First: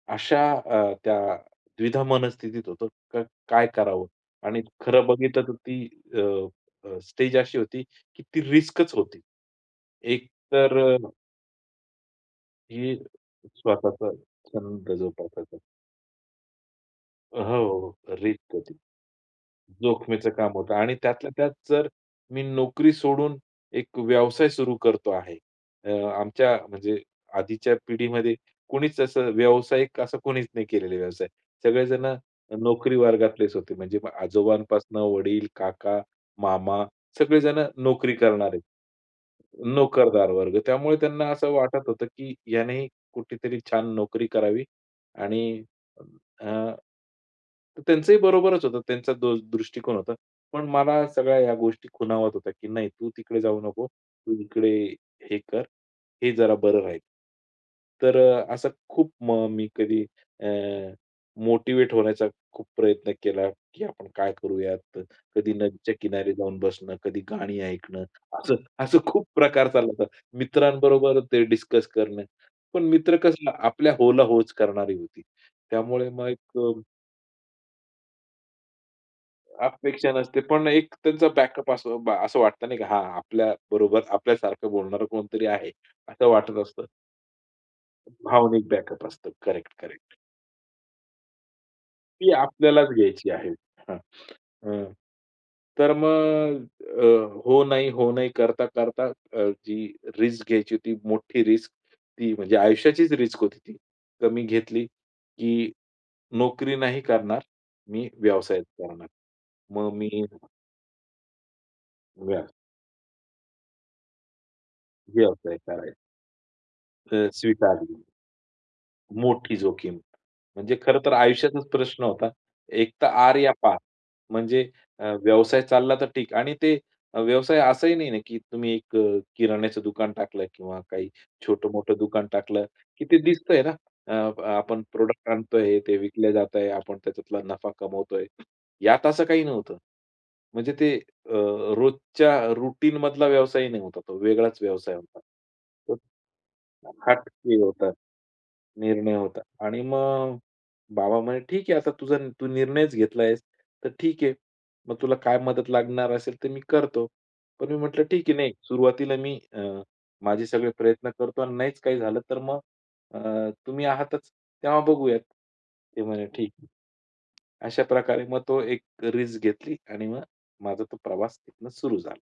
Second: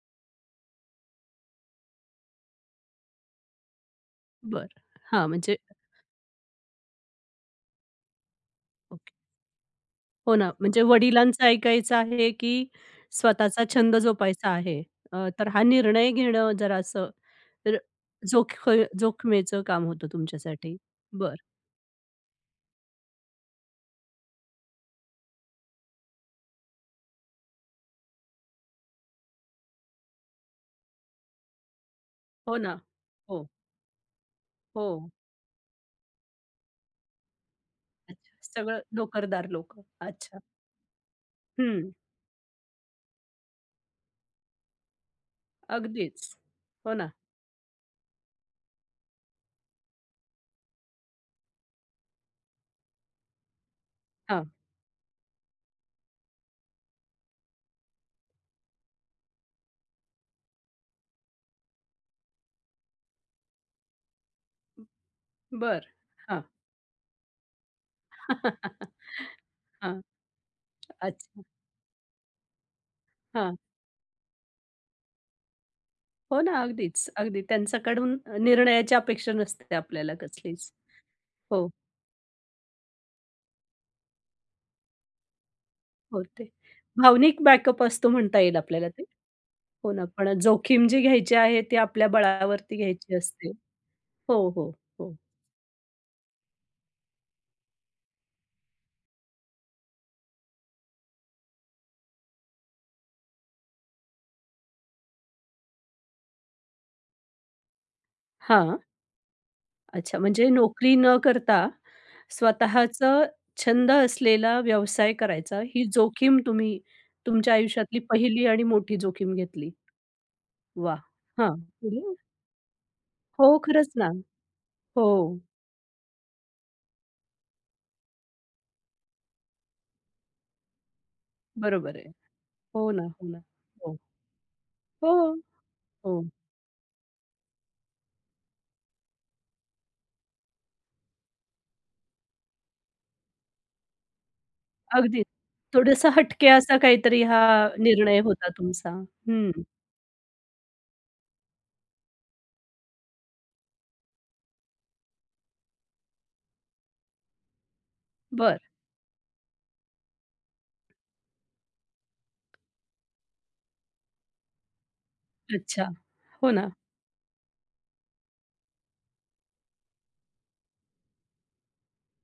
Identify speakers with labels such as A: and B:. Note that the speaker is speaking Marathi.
A: अशा अ, त्या द्विधा मनस्थितीत होतं अ, काय करावं आणि
B: बरं.
A: खरं
B: हां,
A: बघितलं तर
B: म्हणजे
A: ती अ, अ, स्टेज अशी होती की ती रिस्कच
B: ओके.
A: होती. एक
B: हो ना,
A: तर
B: म्हणजे
A: अ
B: वडिलांचं ऐकायचं आहे की
A: ही
B: स्वतःचा छंद
A: स्वतःचा
B: जोपासायचा आहे.
A: छंद
B: अ, तर
A: जोपासायचा.
B: हा निर्णय घेणं जरा असं
A: अ, हो,
B: तर
A: हो. रिस्क
B: जोख
A: होती.
B: जोखमीचं काम होतं
A: जोखमीचं काम होतं.
B: तुमच्यासाठी
A: आणि त्यातल्या
B: बरं.
A: त्यात जर मी नोकरी सोडून एक व्यवसाय सुरू करतो आहे. अ, आमच्या म्हणजे आधीच्या पिढीमध्ये कुणीच असं व्यावसायिक असा कोणीच नाही केलेला व्यवसाय. सगळेजणं
B: हो ना.
A: नोकरी
B: हो.
A: वर्गातलेच होते. म्हणजे आजोबांपासून
B: हो.
A: वडील, काका, मामा सगळेजणं नोकरी
B: अच्छा
A: करणारे
B: सगळं नोकरदार लोकं.
A: नोकरदार
B: अच्छा.
A: वर्ग. त्यामुळे त्यांना असं वाटत
B: हं.
A: होतं की याने कुठेतरी छान नोकरी करावी आणि
B: अगदीच.
A: अ,
B: हो ना.
A: त्यांचंही बरोबरच होतं. त्यांचा तो दृष्टिकोन होता. पण मला सगळ्या ह्या गोष्टी खुणावत होत्या की, "नाही तू तिकडे जाऊ नको. तू
B: हां.
A: इकडे हे कर. हे जरा बरं राहील." तर अ, असं खूप म मी कधी अ, मोटिव्हेट होण्याचा खूप प्रयत्न केला की आपण काय करूयात. कधी
B: बरं.
A: नदीच्या किनारी
B: हां.
A: जाऊन बसणं, कधी गाणी ऐकणं. असं, असं खूप प्रकार चालला
B: हां.
A: होता. मित्रांबरोबर
B: अच्छा.
A: ते डिस्कस करणं. पण मित्र कसं
B: हां.
A: आपल्या "हो" ला "हो" च करणारी होती. त्यामुळे मग
B: हो
A: एक
B: ना, अगदीच, अगदी त्यांच्याकडून निर्णयाची अपेक्षा नसते
A: अपेक्षा
B: आपल्याला
A: नसते. पण
B: कसलीच
A: एक त्यांचा
B: हो.
A: बॅकअप असं असं वाटत नाही की हां, आपल्याबरोबर आपल्यासारखं बोलणारं कोणतरी आहे
B: हो,
A: असं
B: ते
A: वाटत असतं.
B: भावनिक बॅकअप असतो म्हणता येईल
A: भावनिक
B: आपल्याला ते
A: बॅकअप असतं.
B: हो ना,
A: करेक्ट-करेक्ट.
B: पण जोखीम जी घ्यायची आहे, ती आपल्या
A: ती
B: बळावरती
A: आपल्यालाच
B: घ्यायची
A: घ्यायची
B: असते
A: आहे हं,
B: हो, हो,
A: अ,
B: हो.
A: तर मग अ, हो नाही हो नाही करता-करता अ, जी रिस्क घ्यायची होती, मोठी रिस्क ती म्हणजे आयुष्याचीच रिस्क होती ती. तर मी घेतली की नोकरी नाही करणार, मी व्यवसायाच
B: हां.
A: करणार. मग
B: अच्छा
A: मी
B: म्हणजे नोकरी न करता
A: व्यव
B: स्वतःचा छंद असलेला व्यवसाय
A: व्यवसाय
B: करायचा. ही
A: करायचा.
B: जोखीम तुम्ही
A: तर
B: तुमच्या आयुष्यातली
A: स्वीकारली.
B: पहिली आणि मोठी जोखीम
A: मोठी
B: घेतली.
A: जोखीम. म्हणजे
B: वाह!
A: खरं तर
B: हां,
A: आयुष्याचाच प्रश्न
B: [unintelligible]
A: होता. एक तर आर या
B: हो,
A: पार.
B: खरंच ना
A: म्हणजे अ,
B: हो.
A: व्यवसाय चालला तर ठीक आणि ते व्यवसाय असाही नाही ना की तुम्ही एक किराण्याचं दुकान टाकलं किंवा काही छोटं-मोठं
B: बरोबर आहे.
A: दुकान टाकलं
B: हो ना,
A: की ते
B: हो ना,
A: दिसतंय ना
B: हो.
A: अ, अ, आपण प्रॉडक्ट
B: हो,
A: आणतोय, ते
B: हो.
A: विकले जात आहे. आपण त्याच्यातला नफा कमवतोय. यात असं काही नव्हतं. म्हणजे ते अ, रोजच्या रूटीनमधला व्यवसाय नाही होता. तो वेगळाच व्यवसाय होता.
B: अगदीच, थोडंस हटके असा काहीतरी हा
A: हटके होता.
B: निर्णय होता तुमचा
A: निर्णय होता.
B: हं.
A: आणि मग बाबा म्हणे, "ठीक आहे, आता तुझा तू निर्णयच घेतला आहेस, तर ठीक आहे. मग तुला काय मदत लागणार असेल, तर मी करतो." पण मी म्हटलं, "ठीक आहे, नाही.
B: बरं.
A: सुरुवातीला मी अ, माझे सगळे प्रयत्न करतो आणि नाहीच काही झालं, तर मग अ, तुम्ही आहातच तेव्हा बघूयात."
B: अच्छा
A: ते म्हणे, "ठीक
B: हो
A: आहे."
B: ना.
A: अशाप्रकारे मग ती एक रिस्क घेतली आणि मग माझा तो प्रवास तिथून सुरू झाला.